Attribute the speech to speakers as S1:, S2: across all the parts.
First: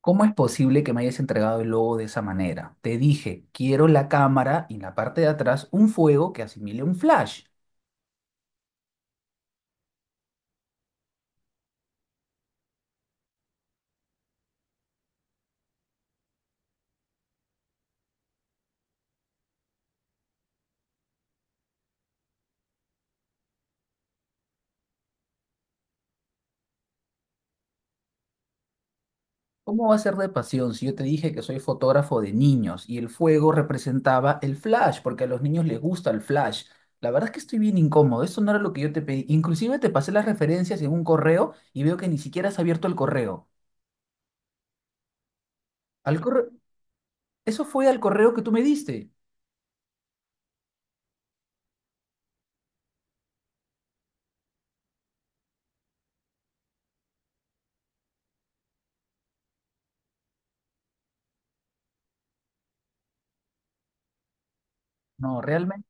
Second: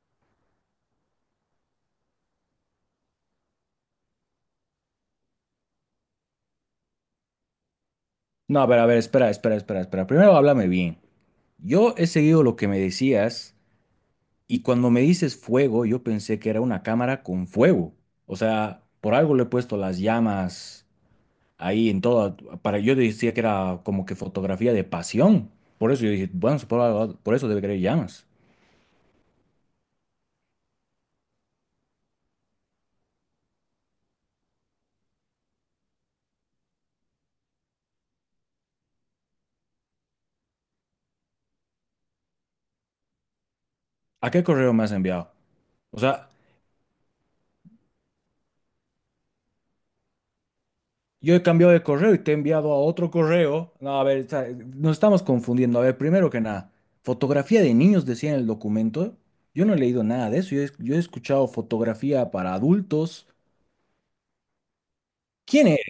S1: ¿Cómo es posible que me hayas entregado el logo de esa manera? Te dije, quiero la cámara y en la parte de atrás un fuego que asimile un flash.
S2: No, pero a ver, espera, espera, espera, espera. Primero háblame bien. Yo he seguido lo que me decías y cuando me dices fuego, yo pensé que era una cámara con fuego. O sea, por algo le he puesto las llamas ahí en toda, para yo decía que era como que fotografía de pasión. Por eso yo dije, bueno, por eso debe querer llamas.
S1: ¿Cómo va a ser de pasión si yo te dije que soy fotógrafo de niños y el fuego representaba el flash? Porque a los niños les gusta el flash. La verdad es que estoy bien incómodo. Eso no era lo que yo te pedí. Inclusive te pasé las referencias en un correo y veo que ni siquiera has abierto el correo.
S2: ¿A qué correo me has enviado? O
S1: Al
S2: sea,
S1: correo... Eso fue al correo que tú me diste.
S2: yo he cambiado de correo y te he enviado a otro correo. No, a ver, o sea, nos estamos confundiendo. A ver, primero que nada, fotografía de niños decía en el documento. Yo no he leído nada de eso. Yo he escuchado fotografía para adultos.
S1: No,
S2: ¿Quién es?
S1: realmente.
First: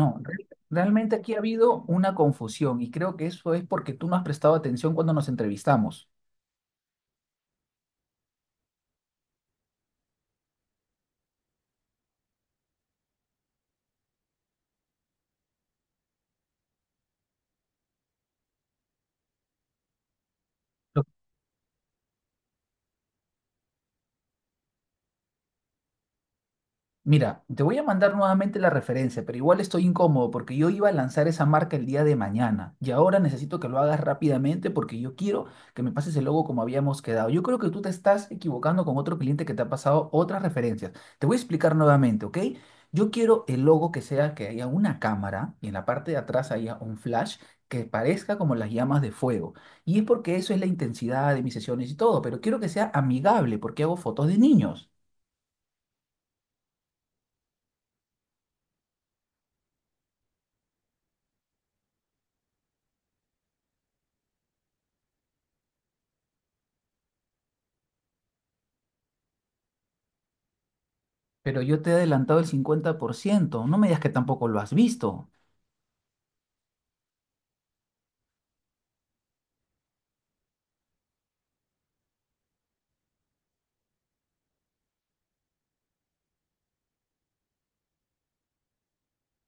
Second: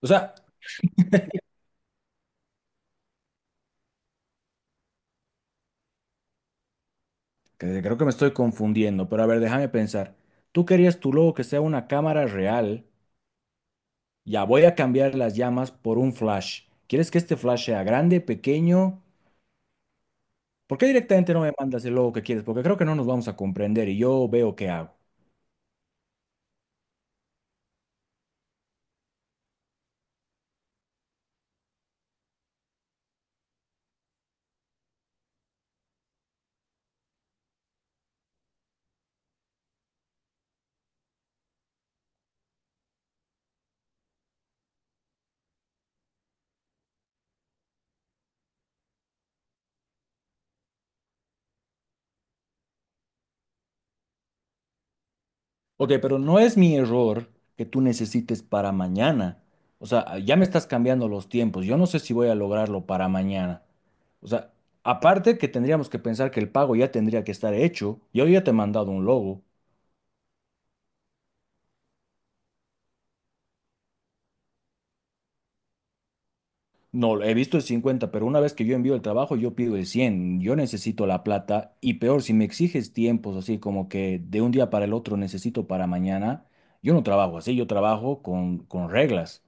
S2: O sea,
S1: re- realmente aquí ha habido una confusión y creo que eso es porque tú no has prestado atención cuando nos entrevistamos.
S2: creo que me estoy confundiendo, pero a ver, déjame pensar. Tú querías tu logo que sea una cámara real. Ya voy a cambiar las llamas por un flash. ¿Quieres que este flash sea grande, pequeño? ¿Por qué directamente no me mandas el logo que quieres? Porque creo que no nos vamos a comprender y yo veo qué hago.
S1: Mira, te voy a mandar nuevamente la referencia, pero igual estoy incómodo porque yo iba a lanzar esa marca el día de mañana y ahora necesito que lo hagas rápidamente porque yo quiero que me pases el logo como habíamos quedado. Yo creo que tú te estás equivocando con otro cliente que te ha pasado otras referencias. Te voy a explicar nuevamente, ¿ok? Yo quiero el logo que sea que haya una cámara y en la parte de atrás haya un flash que parezca como las llamas de fuego. Y es porque eso es la intensidad de mis sesiones y todo, pero quiero que sea amigable porque hago fotos de niños.
S2: Ok, pero no es mi error que tú necesites para mañana. O sea, ya me estás cambiando los tiempos. Yo no sé si voy a lograrlo para mañana. O sea, aparte que tendríamos que pensar que el pago ya tendría que estar hecho. Yo ya te he mandado un logo.
S1: Pero yo te he adelantado el 50%. No me digas que tampoco lo has visto.
S2: No, he visto el 50, pero una vez que yo envío el trabajo, yo pido el 100. Yo necesito la plata. Y peor, si me exiges tiempos así como que de un día para el otro necesito para mañana, yo no trabajo así, yo trabajo con reglas.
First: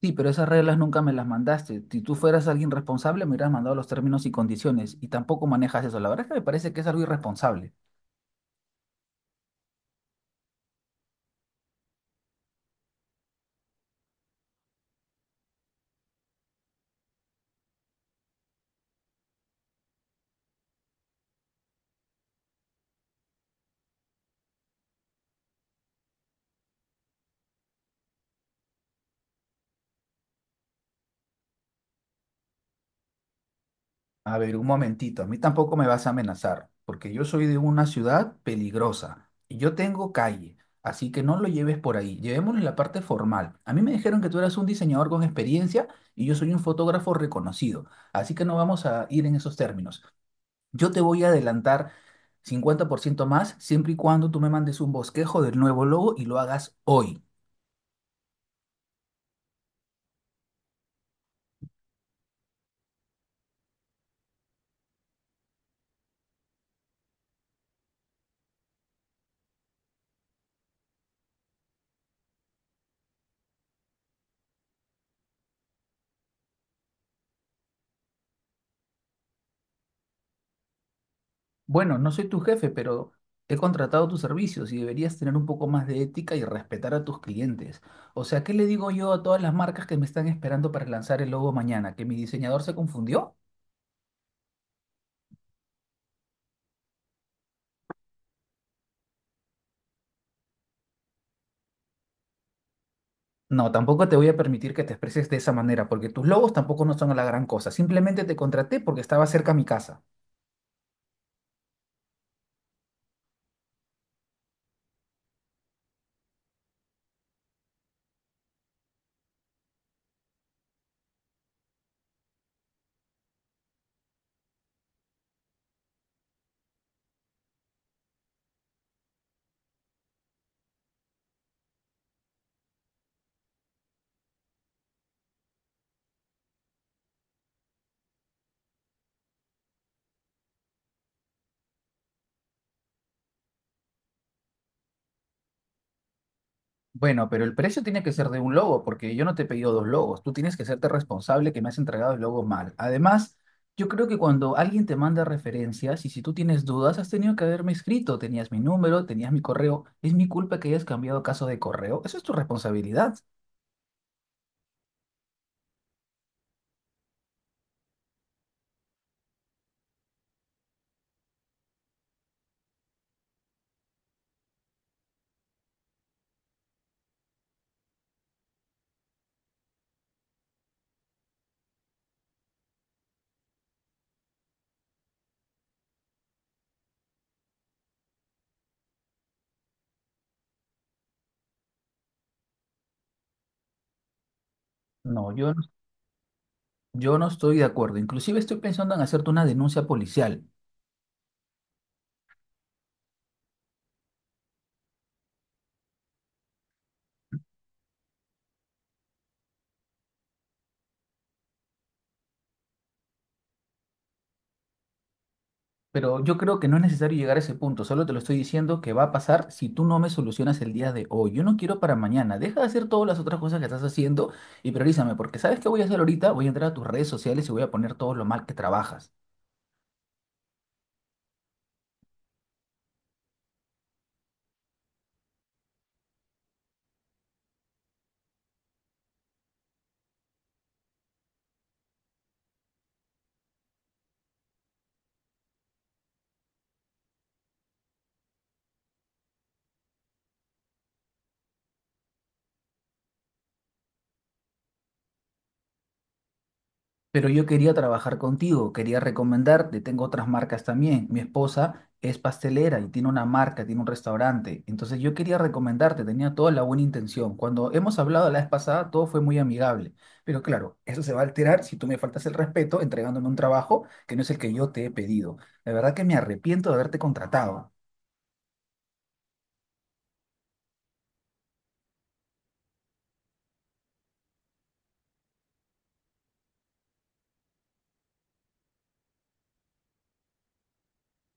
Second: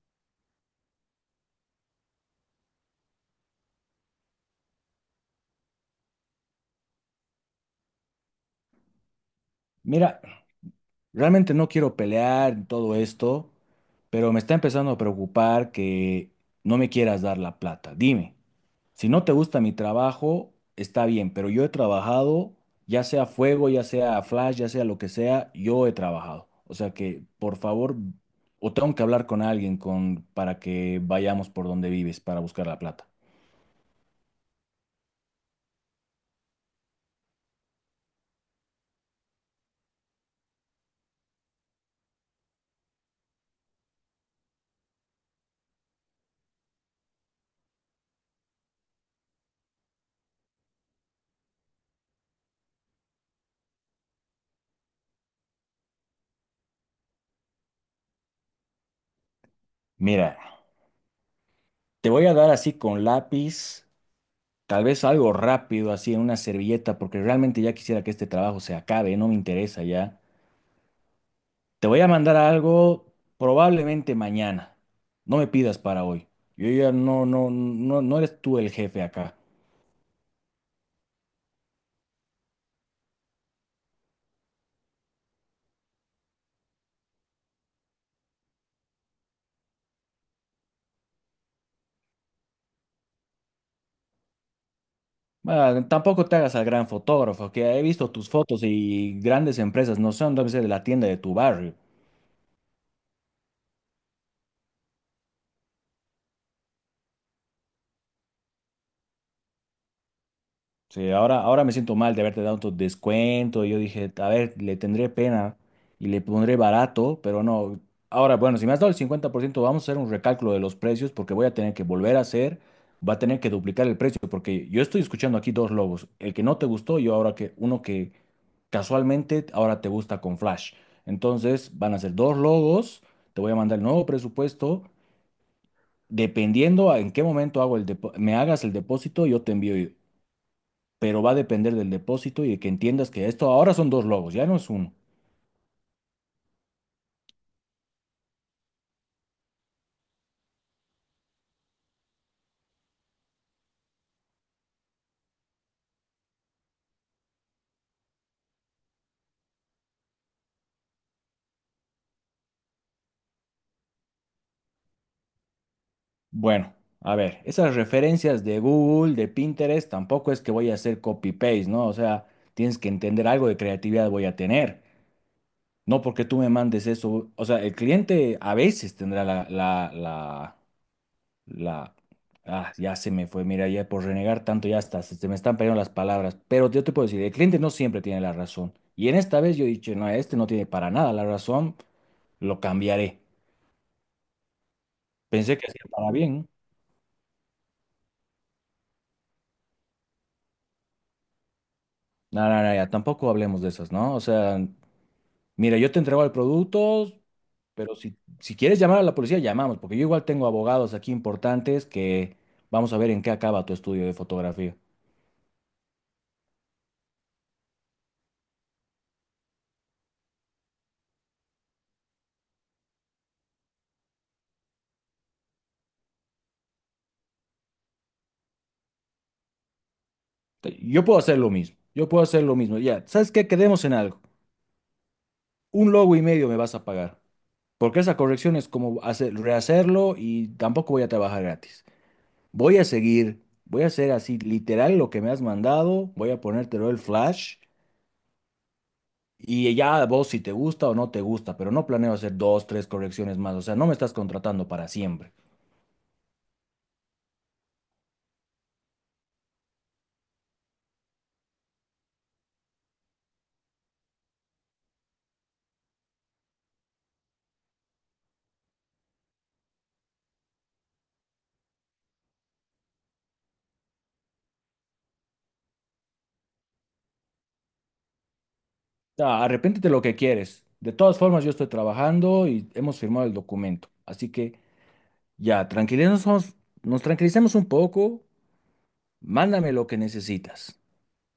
S1: Sí, pero esas reglas nunca me las mandaste. Si tú fueras alguien responsable, me hubieras mandado los términos y condiciones y tampoco manejas eso. La verdad es que me parece que es algo irresponsable.
S2: Mira, realmente no quiero pelear y todo esto, pero me está empezando a preocupar que no me quieras dar la plata. Dime, si no te gusta mi trabajo, está bien, pero yo he trabajado, ya sea fuego, ya sea flash, ya sea lo que sea, yo he trabajado. O sea que, por favor, o tengo que hablar con alguien con, para que vayamos por donde vives para buscar la plata.
S1: A ver, un momentito. A mí tampoco me vas a amenazar, porque yo soy de una ciudad peligrosa y yo tengo calle. Así que no lo lleves por ahí. Llevémoslo en la parte formal. A mí me dijeron que tú eras un diseñador con experiencia y yo soy un fotógrafo reconocido. Así que no vamos a ir en esos términos. Yo te voy a adelantar 50% más siempre y cuando tú me mandes un bosquejo del nuevo logo y lo hagas hoy.
S2: Mira, te voy a dar así con lápiz. Tal vez algo rápido, así en una servilleta, porque realmente ya quisiera que este trabajo se acabe, no me interesa ya. Te voy a mandar algo probablemente mañana. No me pidas para hoy. Yo ya no, no, no, no eres tú el jefe acá.
S1: Bueno, no soy tu jefe, pero he contratado tus servicios y deberías tener un poco más de ética y respetar a tus clientes. O sea, ¿qué le digo yo a todas las marcas que me están esperando para lanzar el logo mañana? ¿Que mi diseñador se confundió?
S2: Ah, tampoco te hagas al gran fotógrafo, que he visto tus fotos y grandes empresas no son, debe ser de la tienda de tu barrio.
S1: No, tampoco te voy a permitir que te expreses de esa manera, porque tus logos tampoco no son la gran cosa. Simplemente te contraté porque estaba cerca a mi casa.
S2: Sí, ahora, ahora me siento mal de haberte dado tu descuento. Yo dije, a ver, le tendré pena y le pondré barato, pero no. Ahora, bueno, si me has dado el 50%, vamos a hacer un recálculo de los precios porque voy a tener que volver a hacer, va a tener que duplicar el precio porque yo estoy escuchando aquí dos logos, el que no te gustó y ahora que uno que casualmente ahora te gusta con flash. Entonces, van a ser dos logos, te voy a mandar el nuevo presupuesto. Dependiendo a en qué momento hago me hagas el depósito, yo te envío pero va a depender del depósito y de que entiendas que esto ahora son dos logos, ya no es uno.
S1: Bueno, pero el precio tiene que ser de un logo, porque yo no te he pedido dos logos. Tú tienes que hacerte responsable que me has entregado el logo mal. Además, yo creo que cuando alguien te manda referencias y si tú tienes dudas, has tenido que haberme escrito. Tenías mi número, tenías mi correo. ¿Es mi culpa que hayas cambiado caso de correo? Eso es tu responsabilidad.
S2: Bueno, a ver, esas referencias de Google, de Pinterest, tampoco es que voy a hacer copy-paste, ¿no? O sea, tienes que entender algo de creatividad voy a tener. No porque tú me mandes eso. O sea, el cliente a veces tendrá la. Ah, ya se me fue, mira, ya por renegar tanto ya está, se me están perdiendo las palabras. Pero yo te puedo decir, el cliente no siempre tiene la razón. Y en esta vez yo he dicho, no, este no tiene para nada la razón, lo cambiaré.
S1: No, yo,
S2: Pensé
S1: no-
S2: que hacía para bien.
S1: yo no estoy de acuerdo. Inclusive estoy pensando en hacerte una denuncia policial.
S2: No, no, no, ya, tampoco hablemos de esas, ¿no? O sea, mira, yo te entrego el producto, pero si quieres llamar a la policía, llamamos, porque yo igual tengo abogados aquí importantes que vamos a ver en qué acaba tu estudio de fotografía.
S1: Pero yo creo que no es necesario llegar a ese punto, solo te lo estoy diciendo que va a pasar si tú no me solucionas el día de hoy. Yo no quiero para mañana, deja de hacer todas las otras cosas que estás haciendo y priorízame, porque ¿sabes qué voy a hacer ahorita? Voy a entrar a tus redes sociales y voy a poner todo lo mal que trabajas.
S2: Yo puedo hacer lo mismo, yo puedo hacer lo mismo. Ya, ¿sabes qué? Quedemos en algo. Un logo y medio me vas a pagar, porque esa corrección es como hacer, rehacerlo y tampoco voy a trabajar gratis. Voy a seguir, voy a hacer así literal lo que me has mandado, voy a ponértelo el flash. Y ya vos si te gusta o no te gusta, pero no planeo hacer dos, tres correcciones más. O sea, no me estás contratando para siempre.
S1: Pero yo quería trabajar contigo, quería recomendarte, tengo otras marcas también. Mi esposa es pastelera y tiene una marca, tiene un restaurante. Entonces yo quería recomendarte, tenía toda la buena intención. Cuando hemos hablado la vez pasada, todo fue muy amigable. Pero claro, eso se va a alterar si tú me faltas el respeto entregándome un trabajo que no es el que yo te he pedido. La verdad que me arrepiento de haberte contratado.
S2: O sea, arrepéntete lo que quieres. De todas formas, yo estoy trabajando y hemos firmado el documento. Así que ya, nos tranquilicemos un poco. Mándame lo que necesitas.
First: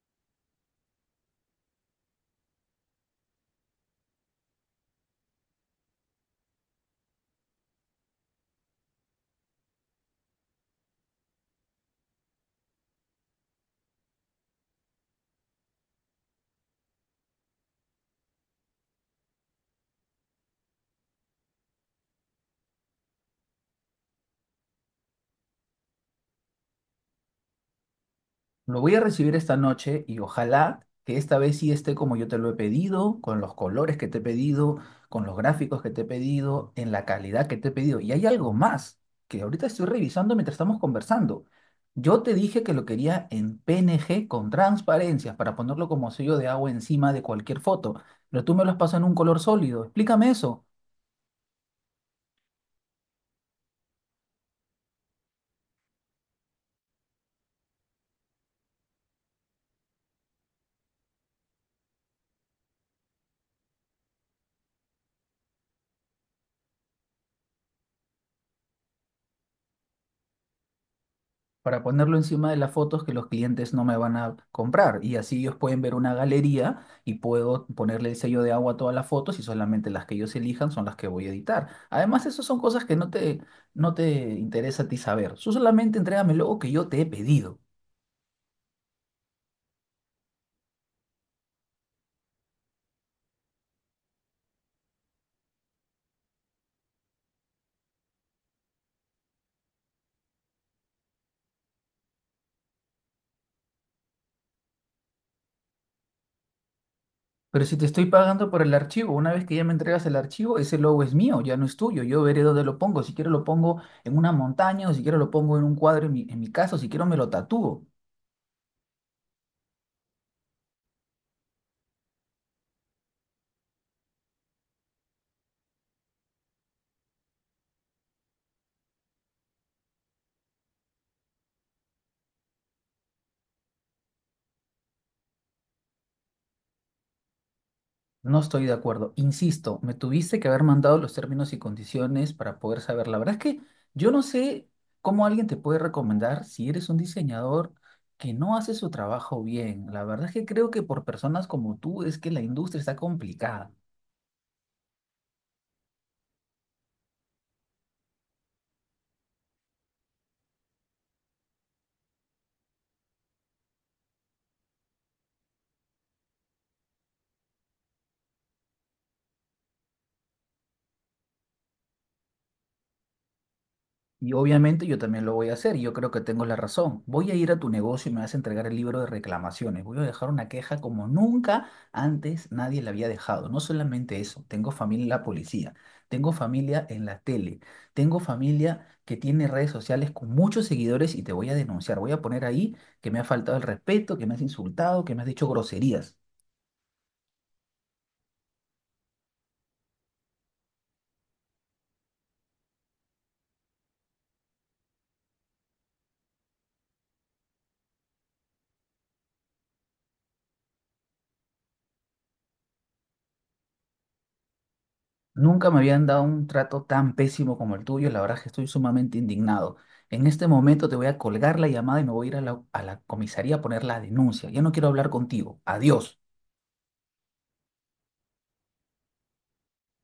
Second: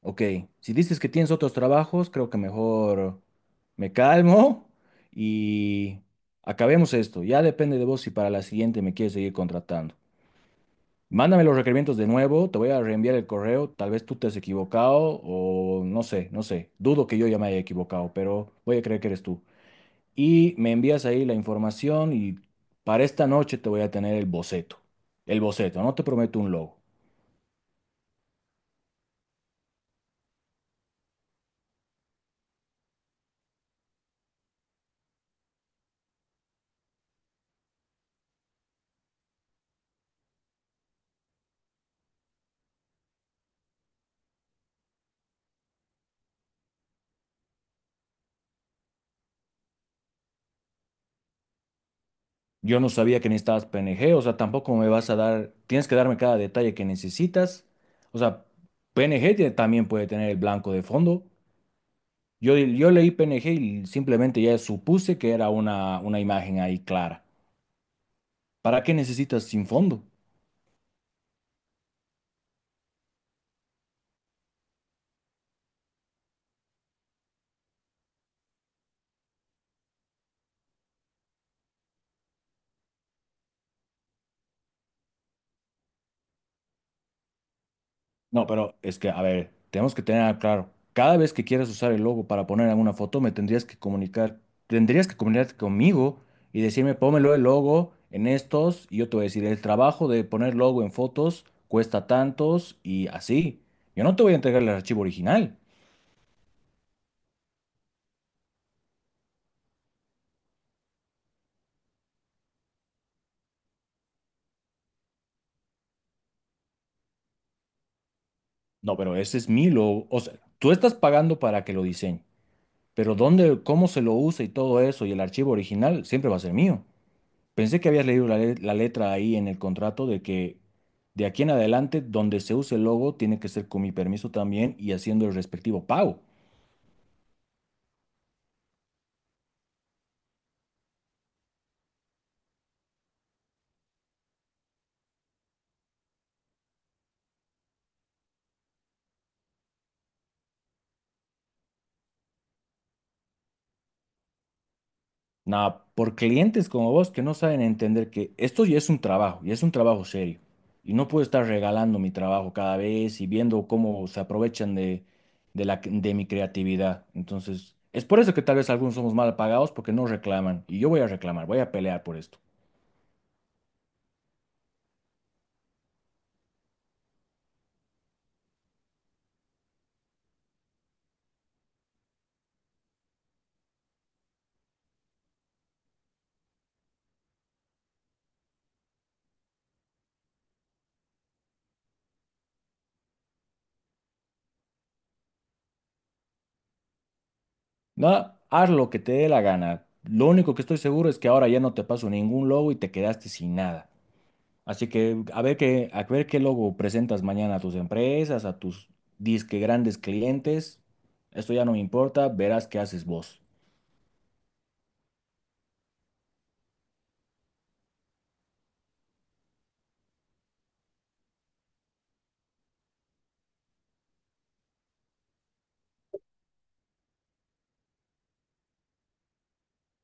S2: Ok, si dices que tienes otros trabajos, creo que mejor me calmo y acabemos esto. Ya depende de vos si para la siguiente me quieres seguir contratando. Mándame los requerimientos de nuevo, te voy a reenviar el correo, tal vez tú te has equivocado o no sé, no sé, dudo que yo ya me haya equivocado, pero voy a creer que eres tú. Y me envías ahí la información y para esta noche te voy a tener el boceto, no te prometo un logo.
S1: Lo voy a recibir esta noche y ojalá que esta vez sí esté como yo te lo he pedido, con los colores que te he pedido, con los gráficos que te he pedido, en la calidad que te he pedido. Y hay algo más que ahorita estoy revisando mientras estamos conversando. Yo te dije que lo quería en PNG con transparencias para ponerlo como sello de agua encima de cualquier foto, pero tú me lo has pasado en un color sólido. Explícame eso.
S2: Yo no sabía que necesitabas PNG, o sea, tampoco me vas a dar, tienes que darme cada detalle que necesitas. O sea, PNG también puede tener el blanco de fondo. Yo leí PNG y simplemente ya supuse que era una imagen ahí clara. ¿Para qué necesitas sin fondo?
S1: Para ponerlo encima de las fotos que los clientes no me van a comprar. Y así ellos pueden ver una galería y puedo ponerle el sello de agua a todas las fotos y solamente las que ellos elijan son las que voy a editar. Además, esas son cosas que no te interesa a ti saber. Tú solamente entrégame el logo que yo te he pedido.
S2: No, pero es que, a ver, tenemos que tener claro, cada vez que quieras usar el logo para poner alguna foto, me tendrías que comunicar, tendrías que comunicarte conmigo y decirme, pónmelo el logo en estos, y yo te voy a decir, el trabajo de poner logo en fotos cuesta tantos y así. Yo no te voy a entregar el archivo original.
S1: Pero si te estoy pagando por el archivo, una vez que ya me entregas el archivo, ese logo es mío, ya no es tuyo. Yo veré dónde lo pongo. Si quiero lo pongo en una montaña, o si quiero lo pongo en un cuadro en mi casa, o si quiero me lo tatúo.
S2: No, pero ese es mi logo. O sea, tú estás pagando para que lo diseñe, pero dónde, cómo se lo usa y todo eso y el archivo original siempre va a ser mío. Pensé que habías leído la letra ahí en el contrato de que de aquí en adelante, donde se use el logo, tiene que ser con mi permiso también y haciendo el respectivo pago.
S1: No estoy de acuerdo. Insisto, me tuviste que haber mandado los términos y condiciones para poder saber. La verdad es que yo no sé cómo alguien te puede recomendar si eres un diseñador que no hace su trabajo bien. La verdad es que creo que por personas como tú es que la industria está complicada.
S2: Nada, por clientes como vos que no saben entender que esto ya es un trabajo, y es un trabajo serio. Y no puedo estar regalando mi trabajo cada vez y viendo cómo se aprovechan de mi creatividad. Entonces, es por eso que tal vez algunos somos mal pagados porque no reclaman. Y yo voy a reclamar, voy a pelear por esto.
S1: Y obviamente yo también lo voy a hacer, y yo creo que tengo la razón. Voy a ir a tu negocio y me vas a entregar el libro de reclamaciones. Voy a dejar una queja como nunca antes nadie la había dejado. No solamente eso, tengo familia en la policía, tengo familia en la tele, tengo familia que tiene redes sociales con muchos seguidores y te voy a denunciar. Voy a poner ahí que me ha faltado el respeto, que me has insultado, que me has dicho groserías.
S2: No, haz lo que te dé la gana. Lo único que estoy seguro es que ahora ya no te paso ningún logo y te quedaste sin nada. Así que a ver qué logo presentas mañana a tus empresas, a tus disque grandes clientes. Esto ya no me importa, verás qué haces vos.
S1: Nunca me habían dado un trato tan pésimo como el tuyo, la verdad es que estoy sumamente indignado. En este momento te voy a colgar la llamada y me voy a ir a la comisaría a poner la denuncia. Ya no quiero hablar contigo. Adiós.